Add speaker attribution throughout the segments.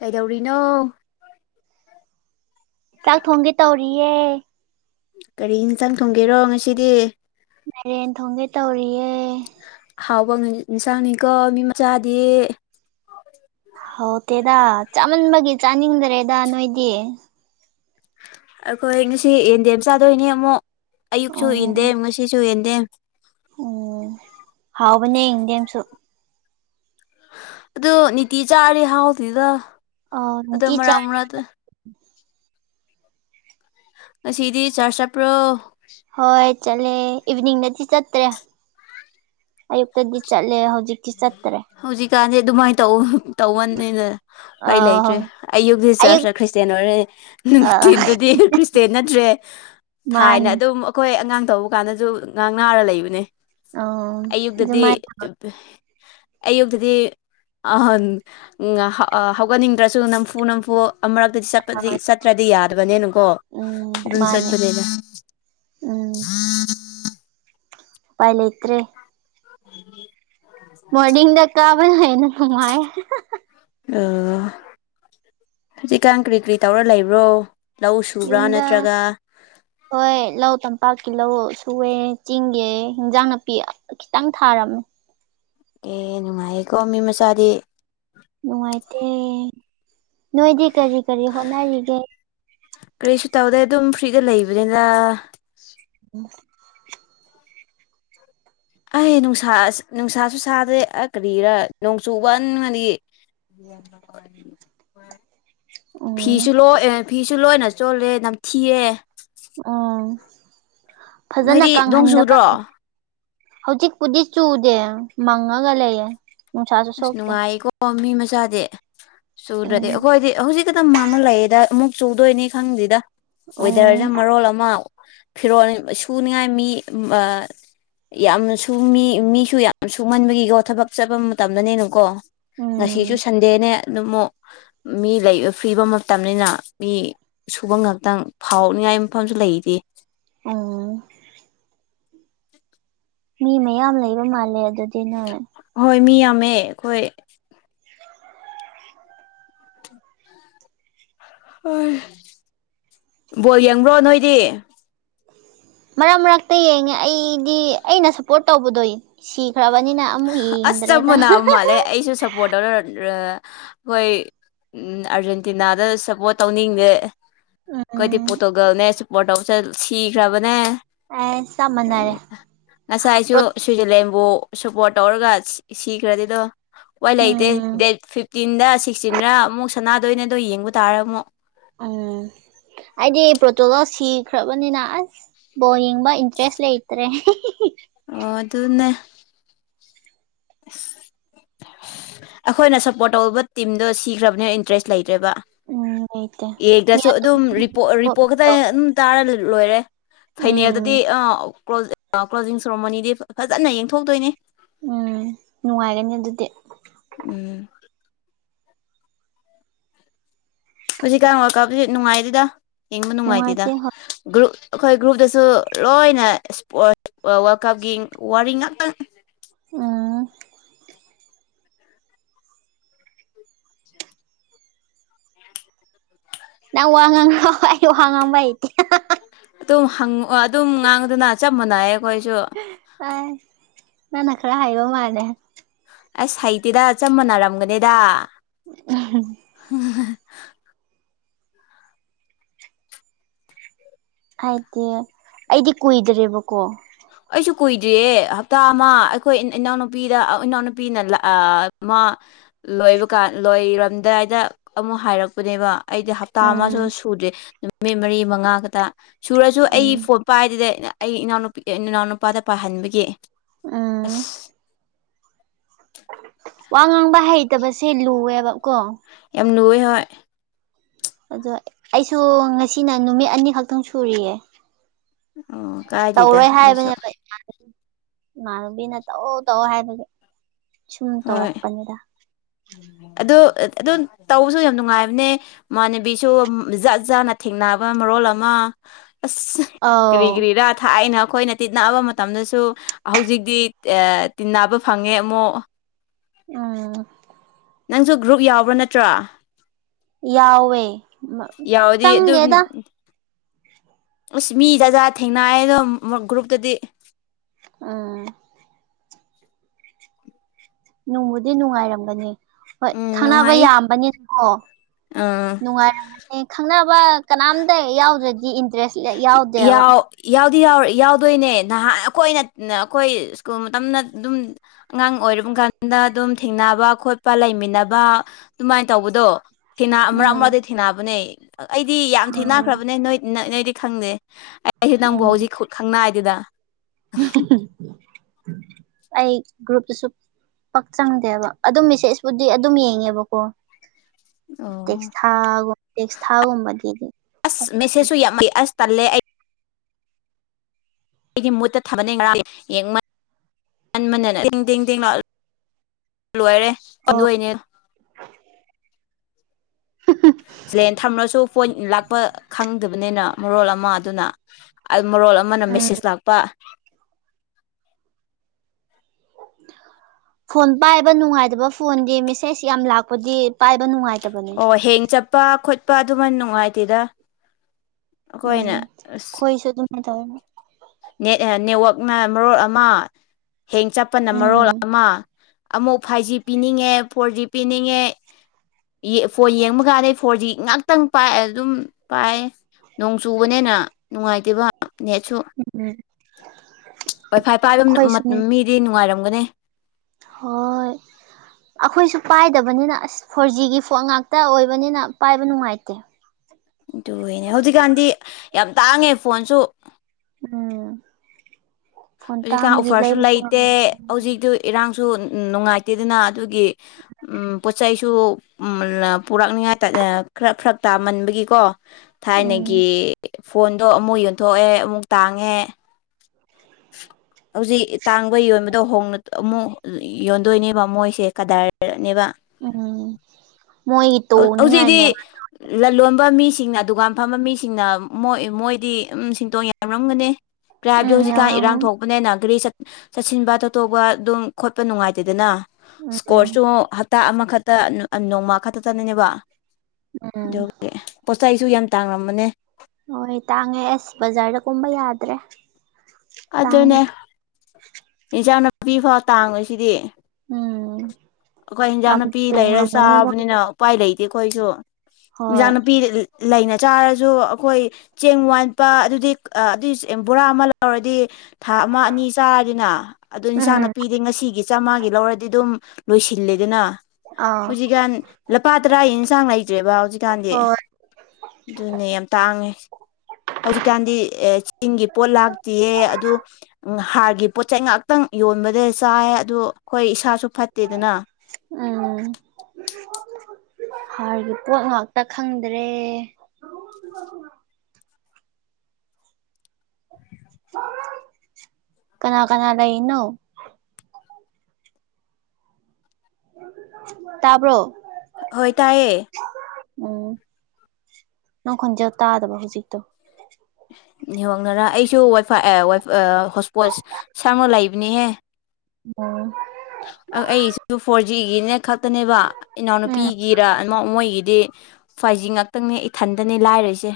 Speaker 1: ꯀꯩꯗꯧꯔꯤꯅꯣ
Speaker 2: ꯆꯥꯛ ꯊꯣꯡꯒꯦ ꯇꯧꯔꯤꯌꯦ
Speaker 1: ꯀꯔꯤ ꯏꯟꯁꯥꯡ ꯊꯣꯡꯒꯦꯔꯣ ꯉꯁꯤꯗꯤ
Speaker 2: ꯔꯦꯟ ꯊꯣꯡꯒꯦ ꯇꯧꯔꯤꯌꯦ
Speaker 1: ꯍꯥꯎꯕ ꯏꯟꯁꯥꯡꯅꯤꯀꯣ ꯃꯤ ꯃꯆꯥꯗꯤ
Speaker 2: ꯍꯥꯎꯇꯦꯗ ꯆꯥꯃꯟꯕꯒꯤ ꯆꯥꯅꯤꯡꯗ꯭ꯔꯦꯗ ꯅꯣꯏꯗꯤ
Speaker 1: ꯑꯩꯈꯣꯏ ꯉꯁꯤ ꯌꯦꯟꯗꯦꯝ ꯆꯥꯗꯣꯏꯅꯦ ꯑꯃꯨꯛ ꯑꯌꯨꯛꯁꯨ
Speaker 2: ꯑꯣ
Speaker 1: ꯌꯦꯟꯗꯦꯝ ꯉꯁꯤ ꯁꯤ ꯁꯨ
Speaker 2: ꯎꯝ ꯍꯥꯎꯕꯅꯦ ꯏꯪꯗꯦꯝꯁꯨ
Speaker 1: ꯑꯗꯨ ꯅꯤꯇꯤ ꯆꯥꯔꯤ ꯍꯥꯎꯗꯗ
Speaker 2: ꯑꯣ
Speaker 1: ꯑꯗꯣ
Speaker 2: ꯅꯨꯡꯇꯤ
Speaker 1: ꯃꯔꯥꯡ
Speaker 2: ꯆꯥꯏ
Speaker 1: ꯃꯔꯥ ꯉꯁꯤꯗꯤ ꯆꯥꯔ ꯆꯠꯄ꯭ꯔꯣ
Speaker 2: ꯍꯣꯏ ꯆꯂꯦ ꯏꯚꯅꯤꯡꯗꯗꯤ ꯆꯠꯇ꯭ꯔꯦ ꯑꯌꯨꯛꯇꯗꯤ ꯆꯠꯂꯦ ꯍꯧꯖꯤꯛꯇꯤ ꯆꯠꯇ꯭ꯔꯦ
Speaker 1: ꯍꯧꯖꯤꯛꯀꯥꯟꯗꯤ ꯑꯗꯨꯃꯥꯏꯅ ꯇꯧ ꯇꯧꯅꯤꯅ ꯑꯩ ꯑꯩ
Speaker 2: ꯑꯥ
Speaker 1: ꯂꯩꯇ꯭ꯔꯦ ꯑꯩꯌꯨꯛꯁꯤ
Speaker 2: ꯑꯌꯨꯛ
Speaker 1: ꯆꯔꯆꯇ ꯈ꯭ꯔꯤꯁꯇꯦꯟ ꯑꯣꯏꯔꯅꯤ
Speaker 2: ꯑꯥ
Speaker 1: ꯅꯨꯡꯊꯤꯟꯗꯗꯤ ꯈ꯭ꯔꯤꯁꯇꯦꯟ ꯅꯠꯇ꯭ꯔꯦ ꯊꯥꯏꯅ
Speaker 2: ꯃꯥꯅꯦ
Speaker 1: ꯑꯗꯨꯝ ꯑꯩꯈꯣꯏ ꯑꯉꯥꯡ ꯇꯧꯕ ꯀꯥꯟꯗꯁꯨ ꯉꯥꯡ ꯅꯥꯔ ꯂꯩꯕꯅꯦ ꯑꯌꯨꯛꯇꯗꯤ
Speaker 2: ꯑꯣꯃꯥꯏ
Speaker 1: ꯑꯌꯨꯛꯇꯗꯤ ꯑ ꯍꯧꯒꯠꯅꯤꯡꯗ꯭ꯔꯁꯨ ꯅꯝꯐꯨ ꯅꯝꯐꯨ ꯑꯃꯛꯇꯗꯤ ꯆ ꯆꯠꯄꯗꯤ ꯆꯠꯇ꯭ꯔꯗꯤ ꯌꯥꯗꯕꯅꯤꯅꯀꯣ
Speaker 2: ꯎꯝ
Speaker 1: ꯑꯗꯨꯝ
Speaker 2: ꯃꯥꯅꯦ
Speaker 1: ꯆꯠꯄꯅꯤꯅ
Speaker 2: ꯎꯝ ꯄꯥꯏ ꯂꯩꯇ꯭ꯔꯦ ꯃꯣꯔꯅꯤꯡꯗ ꯀꯥꯕꯅꯅ ꯍꯤꯟꯅ ꯅꯨꯡꯉꯥꯏ
Speaker 1: ꯑꯣ ꯍꯧꯖꯤꯛꯀꯥꯟ ꯀꯔꯤ ꯀꯔꯤ ꯇꯧꯔ ꯂꯩꯕ꯭ꯔꯣ ꯂꯧ ꯁꯨꯕ꯭ꯔꯥ
Speaker 2: ꯌꯨꯝꯗ
Speaker 1: ꯅꯠꯇ꯭ꯔꯒ
Speaker 2: ꯍꯣꯏ ꯂꯧ ꯇꯝꯄꯥꯛꯀꯤꯤ ꯂꯧ ꯁꯨꯑꯦ ꯆꯤꯡꯒꯦ ꯏꯟꯖꯥꯡ ꯅꯥꯄꯤ ꯈꯤꯇꯪ ꯊꯥꯔꯝꯃꯦ
Speaker 1: ꯑꯦ ꯅꯨꯡꯉꯥꯏꯌꯦꯀꯣ ꯃꯤ ꯃꯆꯥꯗꯤ
Speaker 2: ꯅꯨꯡꯉꯥꯏꯇꯦ ꯅꯣꯏꯗꯤ ꯀꯔꯤ ꯀꯔꯤ ꯍꯣꯠꯅꯔꯤꯒꯦ
Speaker 1: ꯀꯔꯤꯁꯨ ꯇꯧꯗꯦ ꯑꯗꯨꯝ ꯐ꯭ꯔꯤꯗ ꯂꯩꯕꯅꯤꯅ
Speaker 2: ꯎꯝ
Speaker 1: ꯑꯩ ꯅꯨꯡꯁꯥ ꯅꯨꯡꯁꯥꯁꯨ ꯁꯥꯗ꯭ꯔꯦ ꯑ ꯀꯔꯤꯔ ꯅꯣꯡꯆꯨ ꯋꯥꯟꯉꯗꯤ ꯎꯝ
Speaker 2: [inaudible] ꯎꯝ
Speaker 1: ꯐꯤꯁꯨ ꯂꯣꯏ ꯐꯤꯁꯨ ꯂꯣꯏꯅ ꯆꯣꯜꯂꯦ ꯅꯝꯊꯤꯔꯦ
Speaker 2: ꯎꯝ ꯐꯖꯅ
Speaker 1: ꯅꯣꯏꯗꯤ ꯅꯣꯡ
Speaker 2: ꯀꯪꯍꯟꯗꯕ
Speaker 1: ꯆꯨꯗ꯭ꯔꯣ
Speaker 2: ꯍꯧꯖꯤꯛꯄꯨꯗꯤ ꯆꯨꯗꯦ ꯃꯪꯉꯒ ꯂꯩꯌꯦ ꯅꯨꯡꯁꯥꯁꯨ
Speaker 1: ꯑꯁ
Speaker 2: ꯁꯣꯛꯇꯦ
Speaker 1: ꯅꯨꯡꯉꯥꯏꯀꯣ ꯃꯤ ꯃꯆꯥꯗꯤ ꯁꯨꯗ꯭ꯔꯗꯤ
Speaker 2: ꯎꯝ
Speaker 1: ꯑꯩꯈꯣꯏꯗꯤ ꯍꯧꯖꯤꯛ ꯇ ꯃꯥ ꯑꯃ ꯂꯩꯌꯦꯦꯗ ꯑꯃꯨꯛ ꯆꯨꯗꯣꯏꯅꯤ ꯈꯪꯗꯗ
Speaker 2: ꯎꯝ
Speaker 1: ꯋꯦꯗꯔꯅ ꯃꯔꯣꯜ ꯑꯃ ꯐꯤꯔꯣꯜ ꯁꯨꯅꯤꯡꯉꯥꯏ ꯃꯤ ꯌꯥꯝꯅꯁꯨ ꯃꯤ ꯃꯤꯁꯨ ꯌꯥꯝ ꯁꯨꯡꯍꯟꯕꯒꯤꯀꯣ ꯊꯕꯛ ꯆꯠꯄ ꯇꯝꯅꯅꯦꯅꯨꯀꯣ
Speaker 2: ꯎꯝ
Speaker 1: ꯉꯁꯤꯁꯨ ꯁꯟꯗꯦꯅꯦ ꯑꯗꯨꯝ ꯑꯃꯨꯛ ꯃꯤ ꯂꯩꯕ ꯐꯤꯕ ꯃꯇꯝꯅꯤꯅ ꯃꯤ ꯁꯨꯕ ꯉꯥꯛꯇꯪ ꯐꯥꯎꯅꯤꯡꯉꯥꯏ ꯃꯐꯝꯁꯨ ꯂꯩꯔꯤ
Speaker 2: ꯑꯣ ꯃꯤ ꯃꯌꯥꯝ ꯂꯩꯕ ꯃꯥꯜꯂꯦ ꯑꯗꯨꯗꯤ ꯅꯣꯏ
Speaker 1: ꯍꯍꯣꯏ ꯃꯤ ꯌꯥꯝꯃꯦ ꯑꯩꯈꯣꯏ ꯍꯣꯏ ꯕꯣꯜ ꯌꯦꯡꯕ꯭ꯔꯣ ꯅꯣꯏꯗꯤ
Speaker 2: ꯃꯔꯛ ꯃꯔꯛꯇ ꯌꯦꯡꯉꯦ ꯑꯩꯗꯤ ꯑꯩꯅ ꯁꯞꯄꯣꯔꯠ ꯇꯧꯕꯗꯣꯌꯦ ꯁꯤꯈ꯭ꯔꯕꯅꯤꯅ ꯑꯃꯨꯛ ꯌꯦꯡꯗ꯭ꯔꯦꯗ
Speaker 1: ꯐꯕꯣꯔꯗ ꯑꯩꯈꯣꯏ ꯑꯥꯔꯖꯦꯟꯇꯤꯅꯥꯗ ꯁꯞꯄꯣꯔꯠ ꯇꯧꯅꯤꯡꯗꯦ ꯀꯈꯣꯏꯗꯤ
Speaker 2: ꯎꯝ
Speaker 1: ꯄꯣꯇꯣꯒꯅꯦ ꯁ ꯄꯣꯔꯇꯧꯁꯦ ꯁꯤꯈ꯭ꯔꯕꯅꯦ
Speaker 2: ꯑꯦ ꯆꯝꯃꯅꯔꯦ
Speaker 1: ꯉꯁꯥꯏꯁꯨ ꯁ꯭ꯋꯤꯖꯔꯂꯦꯟꯕꯨ ꯁꯞꯄꯣꯔꯠ ꯇꯧꯔꯒ ꯁꯤꯈ꯭ꯔꯗꯤꯗꯣ ꯍꯣꯏ ꯂꯩꯇꯦ
Speaker 2: ꯎꯝ
Speaker 1: ꯗꯦꯠ ꯐꯤꯐꯇꯤꯟꯗ ꯁꯤꯛꯁꯇꯤꯟꯗ ꯑꯃꯨꯛ ꯁꯅꯥꯗꯣꯏꯅꯦ ꯑꯗꯨꯣ ꯌꯦꯡꯕ ꯇꯥꯔ ꯑꯃꯨꯛ
Speaker 2: ꯎꯝ ꯑꯩꯗꯤ ꯄ꯭ꯔꯣꯇꯣꯗꯣ ꯁꯤꯈ꯭ꯔꯕꯅꯤꯅ ꯑꯁ ꯕꯣꯡ ꯊꯕ ꯏꯟꯇ꯭ꯔꯦꯁ ꯂꯦ ꯏꯇ꯭ꯔꯦ
Speaker 1: ꯑꯣ ꯑꯗꯨꯅꯦ ꯑꯁ ꯑꯩꯈꯣꯏꯅ ꯁꯞꯄꯣꯔꯠ ꯇꯧꯧꯕ ꯇꯤꯝꯗꯣ ꯁꯤꯈ꯭ꯔꯕꯅꯤꯅ ꯏꯟꯇꯔꯦꯁ ꯂꯩꯇ꯭ꯔꯦꯕ
Speaker 2: ꯎꯝ ꯂꯩ
Speaker 1: ꯌꯦꯡꯗꯁꯨ ꯑꯗꯨꯝꯔꯤꯄ ꯔꯤꯄꯣꯠ ꯈꯛꯇ ꯑꯗꯨꯝ ꯇꯥꯔ ꯂꯣꯏꯔꯦ ꯐꯅꯦꯗꯗꯤ
Speaker 2: ꯎꯝ
Speaker 1: ꯑ ꯀ꯭ꯂ ꯀ꯭ꯂꯣꯖꯤꯡ ꯁꯦꯔꯣꯃꯣꯅꯤꯗꯤ ꯐꯖꯅ ꯌꯦꯡꯊꯣꯛꯇꯣꯏꯅꯦ
Speaker 2: ꯎꯝ ꯅꯨꯡꯉꯥꯏꯒꯅꯤ ꯑꯗꯨꯗꯤ
Speaker 1: ꯎꯝ ꯍꯧꯖꯤꯛꯀꯥꯟꯀꯥꯞꯇ ꯅꯨꯡꯉꯥꯏꯗꯦꯗ ꯌꯦꯡꯕ ꯅꯨꯡꯉꯥꯏꯇꯦꯗ
Speaker 2: ꯅꯨꯡꯉꯥꯏꯇꯦ ꯍꯣꯏ
Speaker 1: ꯒ꯭ꯔꯨꯞ ꯑꯩꯈꯣꯏ ꯒ꯭ꯔꯨꯞꯇꯁꯨ ꯂꯣꯏꯅ ꯏꯁꯄꯣꯔꯠ ꯋꯥꯔꯜ ꯀꯞꯀꯤ ꯋꯥꯔꯤ ꯉꯥꯛꯇꯪ
Speaker 2: ꯎꯝ
Speaker 1: [inaudible]
Speaker 2: ꯅ ꯋꯥꯉꯪ ꯋꯥꯉꯝꯕ ꯑꯇ
Speaker 1: ꯑꯗꯨꯝ ꯍꯪ ꯑꯗꯨꯝ ꯉꯥꯡꯗꯅ ꯆꯞ ꯃꯥꯟꯅꯩꯌꯦ ꯑꯩꯈꯣꯏꯁꯨ
Speaker 2: ꯑ ꯅꯅꯥ ꯅ ꯈꯔ ꯍꯥꯏꯩꯕ ꯃꯥꯅꯦ
Speaker 1: ꯑꯁ ꯍꯩꯇꯦꯗ ꯆꯞ ꯃꯥꯟꯅꯔꯝꯒꯅꯦꯗ
Speaker 2: ꯎ ꯍꯨꯝ
Speaker 1: ꯎꯝ
Speaker 2: ꯍꯥꯏꯗꯤ ꯑꯩꯗꯤ ꯀꯨꯏꯗ꯭ꯔꯦꯕꯀꯣ
Speaker 1: ꯑꯩꯁꯨ ꯀꯨꯏꯗ꯭ꯔꯤꯌꯦ ꯍꯞꯇꯥ ꯑꯃ ꯑꯩꯈꯣꯏ ꯏꯅꯥꯎꯅꯨꯄꯤꯗ ꯏꯅꯥꯎꯅꯨꯄꯤꯅ ꯃꯥ ꯂꯣꯏꯕ ꯀꯥꯟ ꯂꯣꯏꯔꯝꯗꯥꯏꯗ ꯑꯃꯨꯛ ꯍꯥꯏꯔꯛꯄꯅꯦꯕ ꯑꯩꯗꯤ ꯍꯞꯇꯥ ꯑꯃꯁꯨ
Speaker 2: ꯎꯝ
Speaker 1: ꯁꯨꯗ꯭ꯔꯦ ꯅꯨꯃꯤꯠ ꯃꯔꯤ ꯃꯉꯥ ꯈꯛꯇ ꯁꯨꯔꯁꯨ ꯑꯩ
Speaker 2: ꯎꯝ
Speaker 1: ꯄꯥꯏꯗꯨꯗ ꯑꯩ ꯏꯅꯥꯎꯅꯨꯄꯤ ꯏꯅꯥꯎꯅ ꯅꯨꯄꯥꯗ ꯄꯥꯍꯟꯕꯒꯤ
Speaker 2: ꯎꯝ
Speaker 1: ꯑꯁ
Speaker 2: ꯋꯥ ꯉꯥꯡꯕ ꯍꯩꯇꯕꯁꯦ ꯂꯨꯑꯦꯕ ꯀꯣ
Speaker 1: ꯌꯥꯝ ꯂꯨꯏꯋꯦ ꯍꯣꯏ
Speaker 2: ꯑꯗꯣ ꯑꯩꯁꯨ ꯉꯁꯤꯅ ꯅꯨꯃꯤꯠ ꯑꯅꯤ ꯈꯛꯇꯪ ꯁꯨꯔꯤꯌꯦ
Speaker 1: ꯑꯣ ꯀꯥꯏꯗꯦꯗ
Speaker 2: ꯇꯧꯔꯣꯏ
Speaker 1: ꯑꯗꯨꯁꯨ
Speaker 2: ꯍꯥꯏꯕꯅꯦꯕ ꯏꯃꯥꯟꯅꯕꯤꯅ ꯇꯧꯑꯣ ꯇꯧꯑꯣ ꯍꯥꯏꯕꯒꯤ ꯁꯨꯝ ꯇꯧꯔꯛꯄꯅꯤꯗ [inaudible]
Speaker 1: ꯑꯗꯣ ꯑꯗꯨꯝ ꯇꯧꯕꯁꯨ ꯌꯥꯝ ꯅꯨꯡꯉꯥꯏꯕꯅꯦ ꯏꯃꯥꯟꯅꯕꯤꯁꯨ ꯖꯥꯠ ꯖꯥꯠꯅ ꯊꯦꯡꯅꯕ ꯃꯔꯣꯜ ꯑꯃ ꯑꯁ ꯀꯔꯤ
Speaker 2: ꯑꯥꯎ
Speaker 1: ꯀꯔꯤꯔꯥ ꯊꯥꯏꯅ ꯑꯩꯈꯣꯏꯅ ꯇꯤꯟꯅꯕ ꯃꯇꯝꯗꯁꯨ ꯍꯧꯖꯤꯛꯇꯤ ꯇꯤꯟꯅꯥꯕ ꯐꯪꯉꯦ ꯑꯃꯨꯛ
Speaker 2: ꯎꯝ
Speaker 1: ꯅꯪꯁꯨ ꯒ꯭ꯔꯨꯞ ꯌꯥꯎꯕ ꯅꯠꯇ꯭ꯔꯣ
Speaker 2: ꯌꯥꯎꯋꯦ
Speaker 1: ꯌꯥꯎꯔꯗꯤ ꯑꯗꯨꯝ
Speaker 2: ꯆꯪꯗꯦꯗ
Speaker 1: ꯑꯁ ꯃꯤ ꯖꯥꯠ ꯖꯥꯠ ꯊꯦꯡꯅꯔꯦꯗ ꯒ꯭ꯔꯨꯞꯇꯗꯤ
Speaker 2: ꯑꯥ ꯅꯨꯡꯕꯨꯗꯤ ꯅꯨꯡꯉꯥꯏꯔꯝꯒꯅꯤ ꯍꯣꯏ
Speaker 1: ꯎꯝ
Speaker 2: ꯈꯪꯅꯕ
Speaker 1: ꯅꯨꯡꯉꯥꯏ
Speaker 2: ꯌꯥꯝꯕꯅꯤꯅꯀꯣ
Speaker 1: ꯑꯥ
Speaker 2: ꯅꯨꯡꯉꯥꯏꯔꯝꯒꯅꯤ ꯈꯪꯅꯕ ꯀꯅꯥꯝꯇ ꯌꯥꯎꯗ꯭ꯔꯗꯤ ꯏꯟꯇꯔꯦꯁ ꯌꯥꯎꯗꯦꯕ
Speaker 1: ꯌꯥꯎ ꯌꯥꯎꯗꯤ ꯌꯥꯎꯗꯣꯏꯅꯦ ꯅꯍꯥꯟ ꯑꯩꯈꯣꯏꯅ ꯑꯩꯈꯣꯏ ꯁ꯭ꯀꯨꯜ ꯃꯇꯝꯗ ꯑꯗꯨꯝ ꯑꯉꯥꯡ ꯑꯣꯏꯔꯤꯀꯥꯟꯗ ꯑꯗꯨꯝ ꯊꯦꯡꯅꯕ ꯈꯣꯠꯄ ꯂꯩꯃꯤꯟꯅꯕ ꯑꯗꯨꯃꯥꯏꯅ ꯇꯧꯕꯗꯨ ꯃꯔꯛ
Speaker 2: ꯎꯝ
Speaker 1: ꯃꯔꯛꯗ ꯊꯦꯡꯅꯕꯅꯦ ꯑꯩꯗꯤ ꯌꯥꯝ
Speaker 2: ꯎꯝ
Speaker 1: ꯊꯦꯡꯅꯈ꯭ꯔꯕꯅꯦ ꯅꯣꯏ ꯅꯣꯏꯗꯤ ꯈꯪꯗꯦ ꯑꯩꯁꯨ ꯅꯪꯕꯨ
Speaker 2: ꯎꯝ
Speaker 1: ꯍꯧꯖꯤꯛ ꯈꯪꯅꯥꯏꯗꯨꯗ
Speaker 2: ꯑꯩ ꯒ꯭ꯔꯨꯞꯇꯁꯨ ꯄꯛ ꯆꯪꯗꯦꯕ ꯑꯗꯨꯝ ꯃꯦꯁꯦꯖꯄꯨꯗꯤ ꯑꯗꯨꯝ ꯌꯦꯡꯉꯦꯕꯀꯣ ꯇꯦꯛꯁ
Speaker 1: ꯑꯣ
Speaker 2: ꯊꯥꯕꯒꯨꯝ ꯇꯦꯛꯁ ꯊꯥꯕꯒꯨꯝꯕꯗꯤ
Speaker 1: ꯑꯁ ꯃꯦꯁꯦꯖꯁꯨ ꯌꯥꯝꯃꯦ ꯑꯁ ꯇꯜꯂꯦ ꯑꯩ ꯑꯩꯗꯤ ꯃꯨꯠꯇ ꯊꯝꯕꯅꯦ ꯉꯔꯥꯡꯗꯤ ꯌꯦꯡꯃꯟꯗꯅ ꯇꯦꯡ ꯇꯦꯡ ꯂꯥꯎꯕꯅꯦ
Speaker 2: ꯑꯣ
Speaker 1: ꯂꯣꯏꯔꯦ
Speaker 2: ꯍꯨꯝ ꯍꯨꯝ
Speaker 1: ꯁꯥꯏꯂꯦꯟ ꯊꯝꯂꯁꯨ ꯐꯣꯟ ꯂꯥꯛꯄ ꯈꯪꯗꯕꯅꯤꯅ ꯃꯔꯣꯜ ꯑꯃ ꯑꯗꯨꯅ ꯃꯔꯣꯜ ꯑꯃꯅ
Speaker 2: ꯎꯝ
Speaker 1: ꯃꯦꯁꯦꯖ ꯂꯥꯛꯄ
Speaker 2: ꯐꯣꯟ ꯄꯥꯏꯕ ꯅꯨꯡꯉꯥꯏꯇꯕ ꯐꯣꯟꯗꯤ ꯃꯦꯁꯦꯖ ꯌꯥꯝ ꯂꯥꯛꯄꯗꯤ ꯄꯥꯏꯕ ꯅꯨꯡꯉꯥꯏꯇꯕꯅꯤ
Speaker 1: ꯑꯣ ꯍꯦꯡ ꯆꯠꯄ ꯈꯣꯠꯄ ꯑꯗꯨꯃꯥꯏ ꯅꯨꯡꯉꯥꯏꯇꯦꯗ
Speaker 2: ꯎꯝ
Speaker 1: ꯑꯩꯈꯣꯏꯅ ꯑꯁ
Speaker 2: ꯈꯣꯏꯁꯨ ꯑꯗꯨꯝꯅ ꯇꯧꯋꯦ
Speaker 1: ꯅꯦꯠꯋꯥꯛꯅ ꯃꯔꯣꯜ ꯑꯃ ꯍꯦꯡ ꯆꯠꯄꯅ ꯃꯔꯣꯜ
Speaker 2: ꯎꯝ
Speaker 1: ꯑꯃ ꯑꯃꯨꯛ ꯐꯥꯏꯚ ꯖꯤ ꯄꯤꯅꯤꯡꯉꯦ ꯐꯣꯔ ꯖꯤ ꯄꯤꯅꯤꯡꯉꯦ ꯐꯣꯟ ꯌꯦꯡꯕ ꯀꯥꯟꯗꯗꯤ ꯐꯣꯔꯖꯤ ꯉꯥꯛꯇꯪ ꯄꯥꯏ ꯑꯗꯨꯝ ꯄꯥꯏ ꯅꯣꯡ ꯆꯨꯕꯅꯤꯅ ꯅꯨꯡꯉꯥꯏꯇꯦꯕ ꯅꯦꯠꯁꯨ
Speaker 2: ꯎꯝ
Speaker 1: ꯋꯥꯏ ꯐꯥꯏ ꯄꯥꯏꯕ ꯃꯤꯗꯤ ꯅꯨꯡꯉꯥꯏꯔꯝꯒꯅꯤ
Speaker 2: ꯍꯣꯏ ꯑꯩꯈꯣꯏꯁꯨ ꯄꯥꯏꯗꯕꯅꯤꯅ ꯑꯁ ꯐꯣꯔ ꯖꯤꯒꯤ ꯐꯣꯟ ꯉꯥꯛꯇ ꯑꯣꯏꯕꯅꯤꯅ ꯄꯥꯏꯕ ꯅꯨꯡꯉꯥꯏꯇꯦ
Speaker 1: ꯑꯗꯨꯅꯦ ꯍꯧꯖꯤꯛꯀꯥꯟꯗꯤ ꯌꯥꯝ ꯇꯥꯡꯉꯦ ꯐꯣꯟꯁꯨ
Speaker 2: ꯎꯝ ꯐꯣꯟ
Speaker 1: ꯍꯧꯖꯤꯛꯀꯥꯟ
Speaker 2: ꯇꯥꯡꯕꯒꯤ
Speaker 1: ꯑꯣꯐꯔꯁꯨ
Speaker 2: ꯂꯩꯕꯁꯨ
Speaker 1: ꯂꯩꯇꯦ
Speaker 2: ꯉꯝꯗꯦ
Speaker 1: ꯍꯧꯖꯤꯛꯇꯤ ꯏꯔꯥꯡꯁꯨ ꯅꯨꯡꯉꯥꯏꯇꯦꯗꯅ ꯑꯗꯨꯒꯤ ꯎꯝ ꯄꯣꯠ ꯆꯩꯁꯨ ꯄꯨꯔꯛꯅꯤꯉꯥꯏ ꯈꯔ ꯐꯔꯛ ꯇꯥꯃꯟꯕꯒꯤꯀꯣ
Speaker 2: ꯎꯝ
Speaker 1: ꯊꯥꯏꯅꯒꯤ ꯐꯣꯟꯗꯣ ꯑꯃꯨꯛ ꯌꯣꯟꯊꯣꯛꯑꯦ ꯑꯃꯨꯛ ꯇꯥꯡꯉꯦ ꯍꯧꯖꯤꯛ ꯇꯥꯡꯕ ꯌꯣꯟꯕꯗꯣ ꯍꯣꯡꯅ ꯑꯃꯨꯛ ꯌꯣꯟꯗꯣꯏꯅꯦꯕ ꯃꯣꯏꯁꯦ ꯀꯗꯔꯅꯦꯕ
Speaker 2: ꯎꯝ ꯃꯣꯏꯒꯤ
Speaker 1: ꯍꯧ-
Speaker 2: ꯇꯣꯡꯅꯤꯡꯉꯥꯏꯅꯦꯕ
Speaker 1: ꯍꯧꯖꯤꯛꯇꯤ ꯂꯂꯣꯟꯕ ꯃꯤꯁꯤꯡꯅ ꯗꯨꯀꯥꯟ ꯐꯝꯕ ꯃꯤꯁꯤꯡꯅ ꯃꯣꯏ ꯃꯣꯏꯗꯤ ꯁꯤꯡꯇꯣꯡ ꯌꯥꯔꯔꯝꯒꯅꯤ ꯀꯔꯦ ꯍꯥꯏꯕꯗꯤ
Speaker 2: ꯎꯝ
Speaker 1: ꯍꯧꯖꯤꯛꯀꯥꯟ ꯏꯔꯥꯡ
Speaker 2: ꯌꯧꯔꯝꯒꯅꯤ
Speaker 1: ꯊꯣꯛ ꯄꯨꯅꯦꯅ ꯒꯥꯔꯤ ꯆꯠꯁꯤꯟꯕ ꯇꯣꯇꯣꯛꯄ ꯑꯗꯨꯝ ꯈꯣꯠꯄ ꯅꯨꯡꯉꯥꯏꯇꯦꯗꯅ
Speaker 2: ꯎꯝ
Speaker 1: ꯏꯁꯀꯣꯔꯁꯨ ꯍꯞꯇꯥ ꯑꯃꯈꯛꯇ ꯅꯣꯡꯃ ꯈꯛꯇꯇꯅꯅꯦꯕ
Speaker 2: ꯎꯝ
Speaker 1: ꯄꯣꯠꯆ ꯆꯩꯁꯨ ꯌꯥꯝ ꯇꯥꯡꯔꯝꯕꯅꯦ
Speaker 2: ꯍꯣꯏ ꯇꯥꯡꯉꯦ ꯑꯁ ꯕꯖꯥꯔꯗ ꯀꯨꯝꯕ ꯌꯥꯗ꯭ꯔꯦ ꯇꯥꯡꯕ
Speaker 1: ꯑꯗꯨꯅꯦ ꯏꯟꯁꯥꯡ ꯅꯥꯄꯤ ꯐꯥꯎ ꯇꯥꯡꯉꯁꯤꯗꯤ
Speaker 2: ꯎꯝ
Speaker 1: ꯑꯩꯈꯣꯏ ꯏꯟꯖꯥꯡ
Speaker 2: ꯌꯥꯝ
Speaker 1: ꯅꯨꯄꯤ ꯂꯩꯔ
Speaker 2: ꯇꯣꯡꯔꯝꯒꯅꯤ
Speaker 1: ꯆꯥꯕꯅꯤꯅ
Speaker 2: ꯃꯣꯏꯗꯤ
Speaker 1: ꯎꯄꯥꯏ ꯂꯩ ꯑꯩꯈꯣꯏꯁꯨ ꯏꯟꯖꯥꯡ
Speaker 2: ꯍꯣꯏ
Speaker 1: ꯅꯨꯄꯤ ꯂꯩꯅ ꯆꯥꯔꯁꯨ ꯑꯩꯈꯣꯏ ꯆꯦꯡ ꯋꯥꯟꯄ ꯑꯗꯨꯗꯤ ꯑꯗꯨꯏ ꯕꯣꯔꯥ ꯑꯃ ꯂꯧꯥꯎꯔꯗꯤ ꯊꯥ ꯑꯃ ꯑꯅꯤ ꯆꯥꯔꯗꯤꯅ ꯑꯗꯨ ꯏꯟꯁꯥꯡꯅ
Speaker 2: ꯎꯝ
Speaker 1: ꯄꯤꯗꯦ ꯉꯁꯤꯒꯤ ꯆꯥꯝꯃꯉꯥꯒꯤ ꯂꯧꯔꯗꯤ ꯂꯣꯏꯁꯤꯂꯦꯗꯅ
Speaker 2: ꯑꯥ
Speaker 1: ꯍꯧꯖꯤꯛꯀꯥꯟ ꯂꯨꯄꯥ ꯇꯔꯥꯟꯁꯥꯡ ꯂꯩꯇ꯭ꯔꯦꯕ ꯍꯧꯖꯤ ꯍꯧꯖꯤꯀꯥꯟꯗꯤ
Speaker 2: ꯍꯣꯏ
Speaker 1: ꯑꯗꯨꯅꯦ ꯌꯥꯝ ꯇꯥꯡꯉꯦ ꯍꯧꯖꯤꯛꯀꯥꯟꯗꯤ ꯆꯦꯡꯒꯤ ꯄꯣꯠ ꯂꯥꯛꯇꯤꯌꯦ ꯑꯗꯨ ꯎ ꯍꯥꯔꯒꯤ ꯄꯣꯠꯆꯩ ꯉꯥꯛꯇꯪ ꯌꯣꯟꯕꯗ ꯆꯥꯏ ꯑꯗꯨ ꯑꯩꯈꯣꯏ ꯏꯁꯥꯁꯨ ꯐꯠꯇꯦꯗꯅ
Speaker 2: ꯎꯝ ꯍꯥꯔꯒꯤ ꯄꯣꯠ ꯉꯥꯛꯇ ꯈꯪꯗ꯭ꯔꯦ ꯀꯅꯥ ꯀꯅꯥ ꯂꯩꯅꯣ ꯇꯕꯣ
Speaker 1: ꯍꯣꯏ ꯇꯥꯏꯌꯦ
Speaker 2: ꯎꯝ ꯅꯪ ꯈꯣꯟꯖ ꯇꯥꯗꯕ ꯍꯧꯖꯤꯛꯇꯣ
Speaker 1: ꯌꯡꯅꯔꯥ ꯑꯩꯁꯨ ꯋꯥꯏꯐ ꯍꯣꯠꯁꯄꯣꯠ ꯁꯥꯔꯃ ꯂꯩꯕꯅꯦꯍꯦ
Speaker 2: ꯑꯣ
Speaker 1: ꯑꯩꯁꯨ ꯐꯣꯔꯖꯤꯒꯤꯅꯦ ꯈꯛꯇꯅꯦꯕ ꯏꯅꯥꯎꯅꯨꯄꯤ ꯒꯤꯔ ꯑꯗꯨ ꯃꯣꯏꯒꯤꯗꯤ ꯐꯥꯏꯖꯤ ꯉꯥꯛꯇꯪꯅꯦ ꯏꯊꯟꯗꯅꯦ ꯂꯥꯏꯔꯁꯦ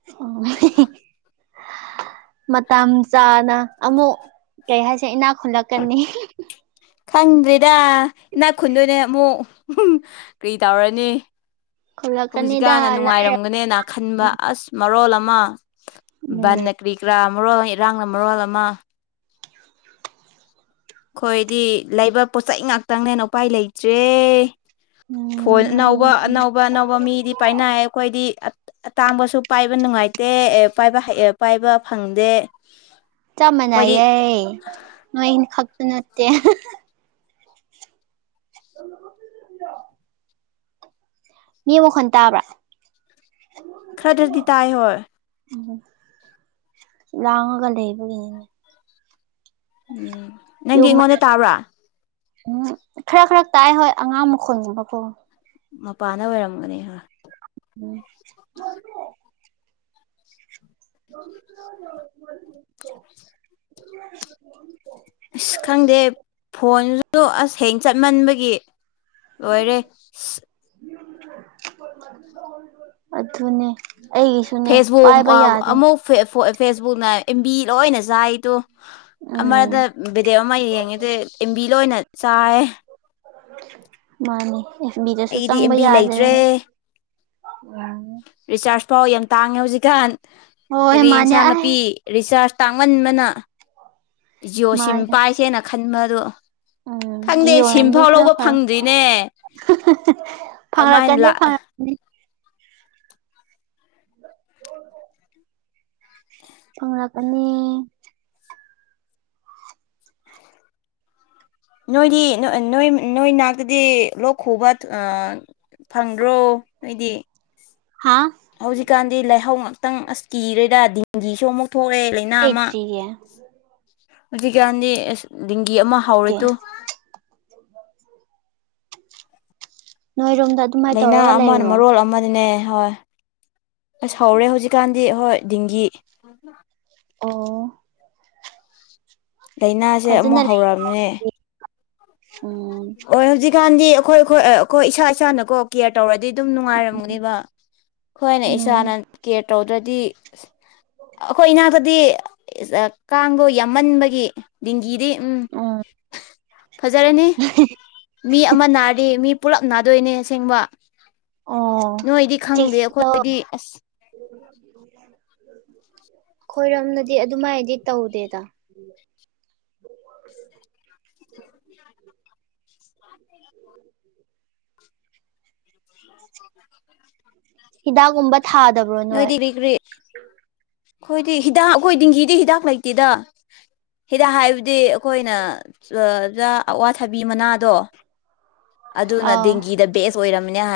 Speaker 2: ꯑ ꯃꯇꯝ ꯆꯥꯅ ꯑꯃꯨꯛ ꯀꯩ ꯍꯥꯏꯁꯦ ꯏꯅꯥꯛ ꯈꯨꯜꯂꯛꯀꯅꯤ
Speaker 1: ꯈꯪꯗ꯭ꯔꯦꯗ ꯏꯅꯥꯛ ꯈꯨꯟꯗꯣꯏꯅꯦ ꯑꯃꯨꯛ ꯀꯔꯤ ꯇꯧꯔꯅꯤ
Speaker 2: ꯈꯨꯜꯂꯛꯀꯅꯤꯗ
Speaker 1: ꯍꯧꯖꯤꯛꯀꯟꯅ
Speaker 2: ꯂꯥꯏꯔ
Speaker 1: ꯅꯨꯡꯉꯥꯏꯔꯝꯒꯅꯦꯅ ꯈꯟꯕ ꯑꯁ ꯃꯔꯣꯜ ꯑꯃ
Speaker 2: ꯎꯝ
Speaker 1: ꯕꯟꯅ ꯀꯔꯤ ꯀꯔꯥ ꯃꯔꯣꯜ ꯑꯃ ꯏꯔꯥꯡꯅ ꯃꯔꯣꯜ ꯑꯃ ꯑꯩꯈꯣꯏꯗꯤ ꯂꯩꯕ ꯄꯣꯠꯆꯩ ꯉꯥꯛꯇꯪꯅꯦꯅ ꯎꯄꯥꯏ ꯂꯩꯇ꯭ꯔꯦ
Speaker 2: ꯎꯝ
Speaker 1: ꯐꯣꯟ
Speaker 2: ꯃꯥꯅꯦ
Speaker 1: ꯑꯅꯧꯕ ꯑꯅꯧꯕ ꯑꯅꯧꯕ ꯃꯤꯗꯤ ꯄꯥꯏꯅꯔꯦ ꯑꯩꯈꯣꯏꯗꯤ ꯑꯇꯥꯡꯕꯁꯨ ꯄꯥꯏꯕ ꯅꯨꯡꯉꯥꯏꯇꯦ ꯑꯦ ꯄꯥꯏꯕ ꯑꯦ ꯄꯥꯏꯕ ꯐꯪꯗꯦ
Speaker 2: ꯆꯞ
Speaker 1: ꯑꯩꯈꯣꯏꯗꯤ
Speaker 2: ꯃꯥꯟꯅꯑꯦ ꯅꯣꯏ ꯑꯩꯅ ꯈꯛꯇ ꯅꯠꯇꯦ ꯭ꯔꯣ ꯃꯤ ꯑꯃꯨꯛꯈꯟ ꯇꯥꯕ꯭ꯔꯥ
Speaker 1: ꯈꯔꯗꯗꯤ ꯇꯥꯏ ꯍꯣꯏ
Speaker 2: ꯎꯝ ꯂꯥꯡꯉꯒ ꯂꯩꯕꯒꯤꯅꯤꯅꯦ
Speaker 1: ꯎꯝ ꯅꯪꯗꯤ ꯑꯩꯉꯣꯟꯗ ꯇꯥꯕ꯭ꯔꯥ
Speaker 2: ꯎꯝ ꯈꯔ ꯈꯔ ꯇꯥꯏ ꯍꯣꯏ ꯑꯉꯥꯡ ꯃꯈꯨꯜ ꯑꯃꯒꯀꯣ
Speaker 1: ꯃꯄꯥꯅ ꯑꯣꯏꯔꯝꯒꯅꯤ
Speaker 2: [unintelligible] [unintelligible]
Speaker 1: ꯑꯁ ꯈꯪꯗꯦ ꯐꯣꯟꯁꯨ ꯑꯁ ꯍ꯭ꯌꯦ ꯆꯠꯃꯟꯕꯒꯤ ꯂꯣꯏꯔꯦ
Speaker 2: ꯑꯗꯨꯅꯦ ꯑꯩꯒꯤꯁꯨꯅꯦ
Speaker 1: ꯐꯦꯁꯕꯨꯛ
Speaker 2: ꯄꯥꯏꯕ ꯌꯥꯗꯦ
Speaker 1: ꯑꯃꯨꯛ ꯐꯦꯁꯕꯨꯛꯅ ꯑꯦꯝꯕꯤ ꯂꯣꯏꯅ ꯆꯥꯏꯗꯣ
Speaker 2: ꯎꯝ
Speaker 1: ꯑꯃꯗ ꯕꯦꯗꯤꯌꯣ ꯑꯃ ꯌꯦꯡꯉꯦꯗꯤ ꯑꯦꯝꯕꯤ ꯂꯣꯏꯅ ꯆꯥꯏ
Speaker 2: ꯃꯥꯅꯤ ꯑꯦꯐ ꯕꯤꯗꯁꯨ
Speaker 1: ꯑꯩꯒꯤꯗꯤ
Speaker 2: ꯆꯪꯕ
Speaker 1: ꯑꯦꯝꯕꯤ ꯂꯩꯇ꯭ꯔꯦ
Speaker 2: ꯌꯥꯗ꯭ꯔꯦꯅꯦ ꯎꯝ
Speaker 1: ꯔꯤꯆꯥꯔꯖ ꯐꯥꯎ ꯌꯥꯝ ꯇꯥꯡꯉꯦ ꯍꯧꯖꯤꯛꯀꯥꯟ
Speaker 2: ꯍꯣꯏ
Speaker 1: ꯀꯔꯤ
Speaker 2: ꯃꯥꯅꯦ
Speaker 1: ꯏꯟꯁꯥꯡ
Speaker 2: ꯑꯩ
Speaker 1: ꯅꯥꯄꯤ ꯔꯤꯆꯥꯔꯖ ꯇꯥꯡꯃꯟꯕꯅ ꯖꯤꯑꯣ ꯁꯤꯝ
Speaker 2: ꯃꯥꯅꯦ
Speaker 1: ꯄꯥꯏꯁꯦꯅ ꯈꯟꯕꯗꯣ
Speaker 2: ꯎꯝ
Speaker 1: ꯈꯪꯗꯦ ꯁꯤꯝꯐꯥꯎ ꯂꯧꯕ ꯐꯪꯗ꯭ꯔꯤꯅꯦ
Speaker 2: ꯐꯪꯂꯛꯀꯅꯤ
Speaker 1: ꯀꯃꯥꯏꯅ
Speaker 2: ꯐꯉꯛ ꯐꯪꯂꯛꯀꯅꯤ
Speaker 1: ꯅꯣꯏꯗꯤ ꯅꯣꯏ ꯅꯣꯏ ꯅꯥꯛꯇꯗꯤ ꯂꯣꯛ ꯈꯨꯕ ꯑ ꯐꯪꯗ꯭ꯔꯣ ꯑꯩꯗꯤ
Speaker 2: ꯍꯥꯥ
Speaker 1: ꯍꯧꯖꯤꯛꯀꯥꯟꯗꯤ ꯂꯥꯏꯍꯧ ꯉꯥꯛꯇꯪ ꯑꯁ ꯀꯤꯔꯦꯗ ꯗꯦꯡꯒꯤꯁꯨ ꯑꯃꯨꯛ ꯊꯣꯛꯂꯛꯑꯦ
Speaker 2: ꯂꯩꯇ꯭ꯔꯤꯌꯦ
Speaker 1: [unintelligible] ꯍꯧꯖꯤꯛꯀꯥꯟꯗꯤ ꯑꯁ ꯗꯦꯡꯒꯤ ꯑꯃ
Speaker 2: ꯅꯠꯇꯦ
Speaker 1: ꯍꯧꯔꯦꯇꯨ
Speaker 2: ꯅꯣꯏꯔꯣꯝꯗ ꯑꯗꯨꯃꯥꯏꯅ
Speaker 1: ꯂꯥꯏꯅ
Speaker 2: ꯇꯧꯔꯒ
Speaker 1: ꯑꯃꯅ
Speaker 2: ꯂꯩꯕ꯭ꯔꯣ
Speaker 1: ꯃꯔꯣꯜ ꯑꯃꯅꯅꯦ ꯍꯣꯏ ꯑꯁ ꯍꯧꯔꯦ ꯍꯧꯖꯤꯛꯀꯥꯟꯗꯤ ꯍꯣꯏ ꯗꯤꯦꯡꯒꯤ
Speaker 2: ꯑꯣ
Speaker 1: ꯂꯥꯏꯅꯥꯁꯦ
Speaker 2: ꯐꯖꯅ
Speaker 1: ꯑꯃꯨꯛ ꯍꯧꯔꯑꯅꯦ
Speaker 2: ꯂꯩꯔꯤ ꯎꯝ
Speaker 1: ꯍꯣꯏ ꯍꯧꯖꯤꯛꯀꯥꯟꯗꯤ ꯑꯩꯈꯣꯏ ꯑꯩꯈꯣꯏ ꯑꯩꯈꯣꯏ ꯏꯁꯥ ꯏꯁꯥꯅꯀꯣ ꯀꯦꯌꯔ ꯇꯧꯔꯗꯤ ꯑꯗꯨꯝ ꯅꯨꯡꯉꯥꯏꯔꯝꯒꯅꯦꯕ ꯑꯩꯈꯣꯏꯅ
Speaker 2: ꯎꯝ
Speaker 1: ꯏꯁꯥꯅ ꯀꯦꯌꯔ ꯇꯧꯗ꯭ꯔꯗꯤ ꯑꯩꯈꯣꯏ ꯏꯅꯥꯛꯇꯗꯤ ꯀꯥꯡꯗꯣ ꯌꯥꯝꯃꯟꯕꯒꯤ ꯗꯤꯡꯒꯤ ꯎꯝ ꯐꯖꯔꯦ ꯃꯤ ꯑꯃ ꯅꯥꯔꯤꯗ ꯃꯤ ꯄꯨꯂꯞ ꯅꯥꯗꯣꯏꯅꯦ ꯑꯁꯦꯡꯕ
Speaker 2: ꯑꯣ
Speaker 1: ꯅꯣꯏꯗꯤ ꯈꯪꯗꯦ ꯑꯩꯈꯣꯏꯗꯤ ꯑꯁ
Speaker 2: ꯈꯣꯏꯔꯣꯝꯅꯗꯤ ꯑꯗꯨꯃꯥꯏꯗꯤ ꯇꯧꯗꯦꯗ
Speaker 1: [inaudible]
Speaker 2: ꯍꯤꯗꯥꯛ ꯎꯝꯕ
Speaker 1: ꯅꯣꯏꯗꯤꯒꯒꯔꯤ ꯑꯩꯈꯣꯏꯗꯤ ꯍꯤꯗꯥꯛ ꯑꯩꯈꯣꯏ ꯗꯤꯍꯤꯗꯤ ꯍꯤꯗꯥꯛ ꯂꯩꯇꯦꯗ ꯍꯤꯗꯥꯛ ꯍꯥꯏꯕꯗꯤ ꯑꯩꯈꯣꯏꯅꯖꯥ ꯑꯋꯥꯊꯕꯤ ꯃꯅꯥꯗꯣ ꯑꯗꯨꯅ
Speaker 2: ꯑꯥ
Speaker 1: ꯗꯦꯡꯒꯤꯗ ꯦꯁ ꯑꯣꯏꯔꯝꯅꯤ ꯍꯥꯏ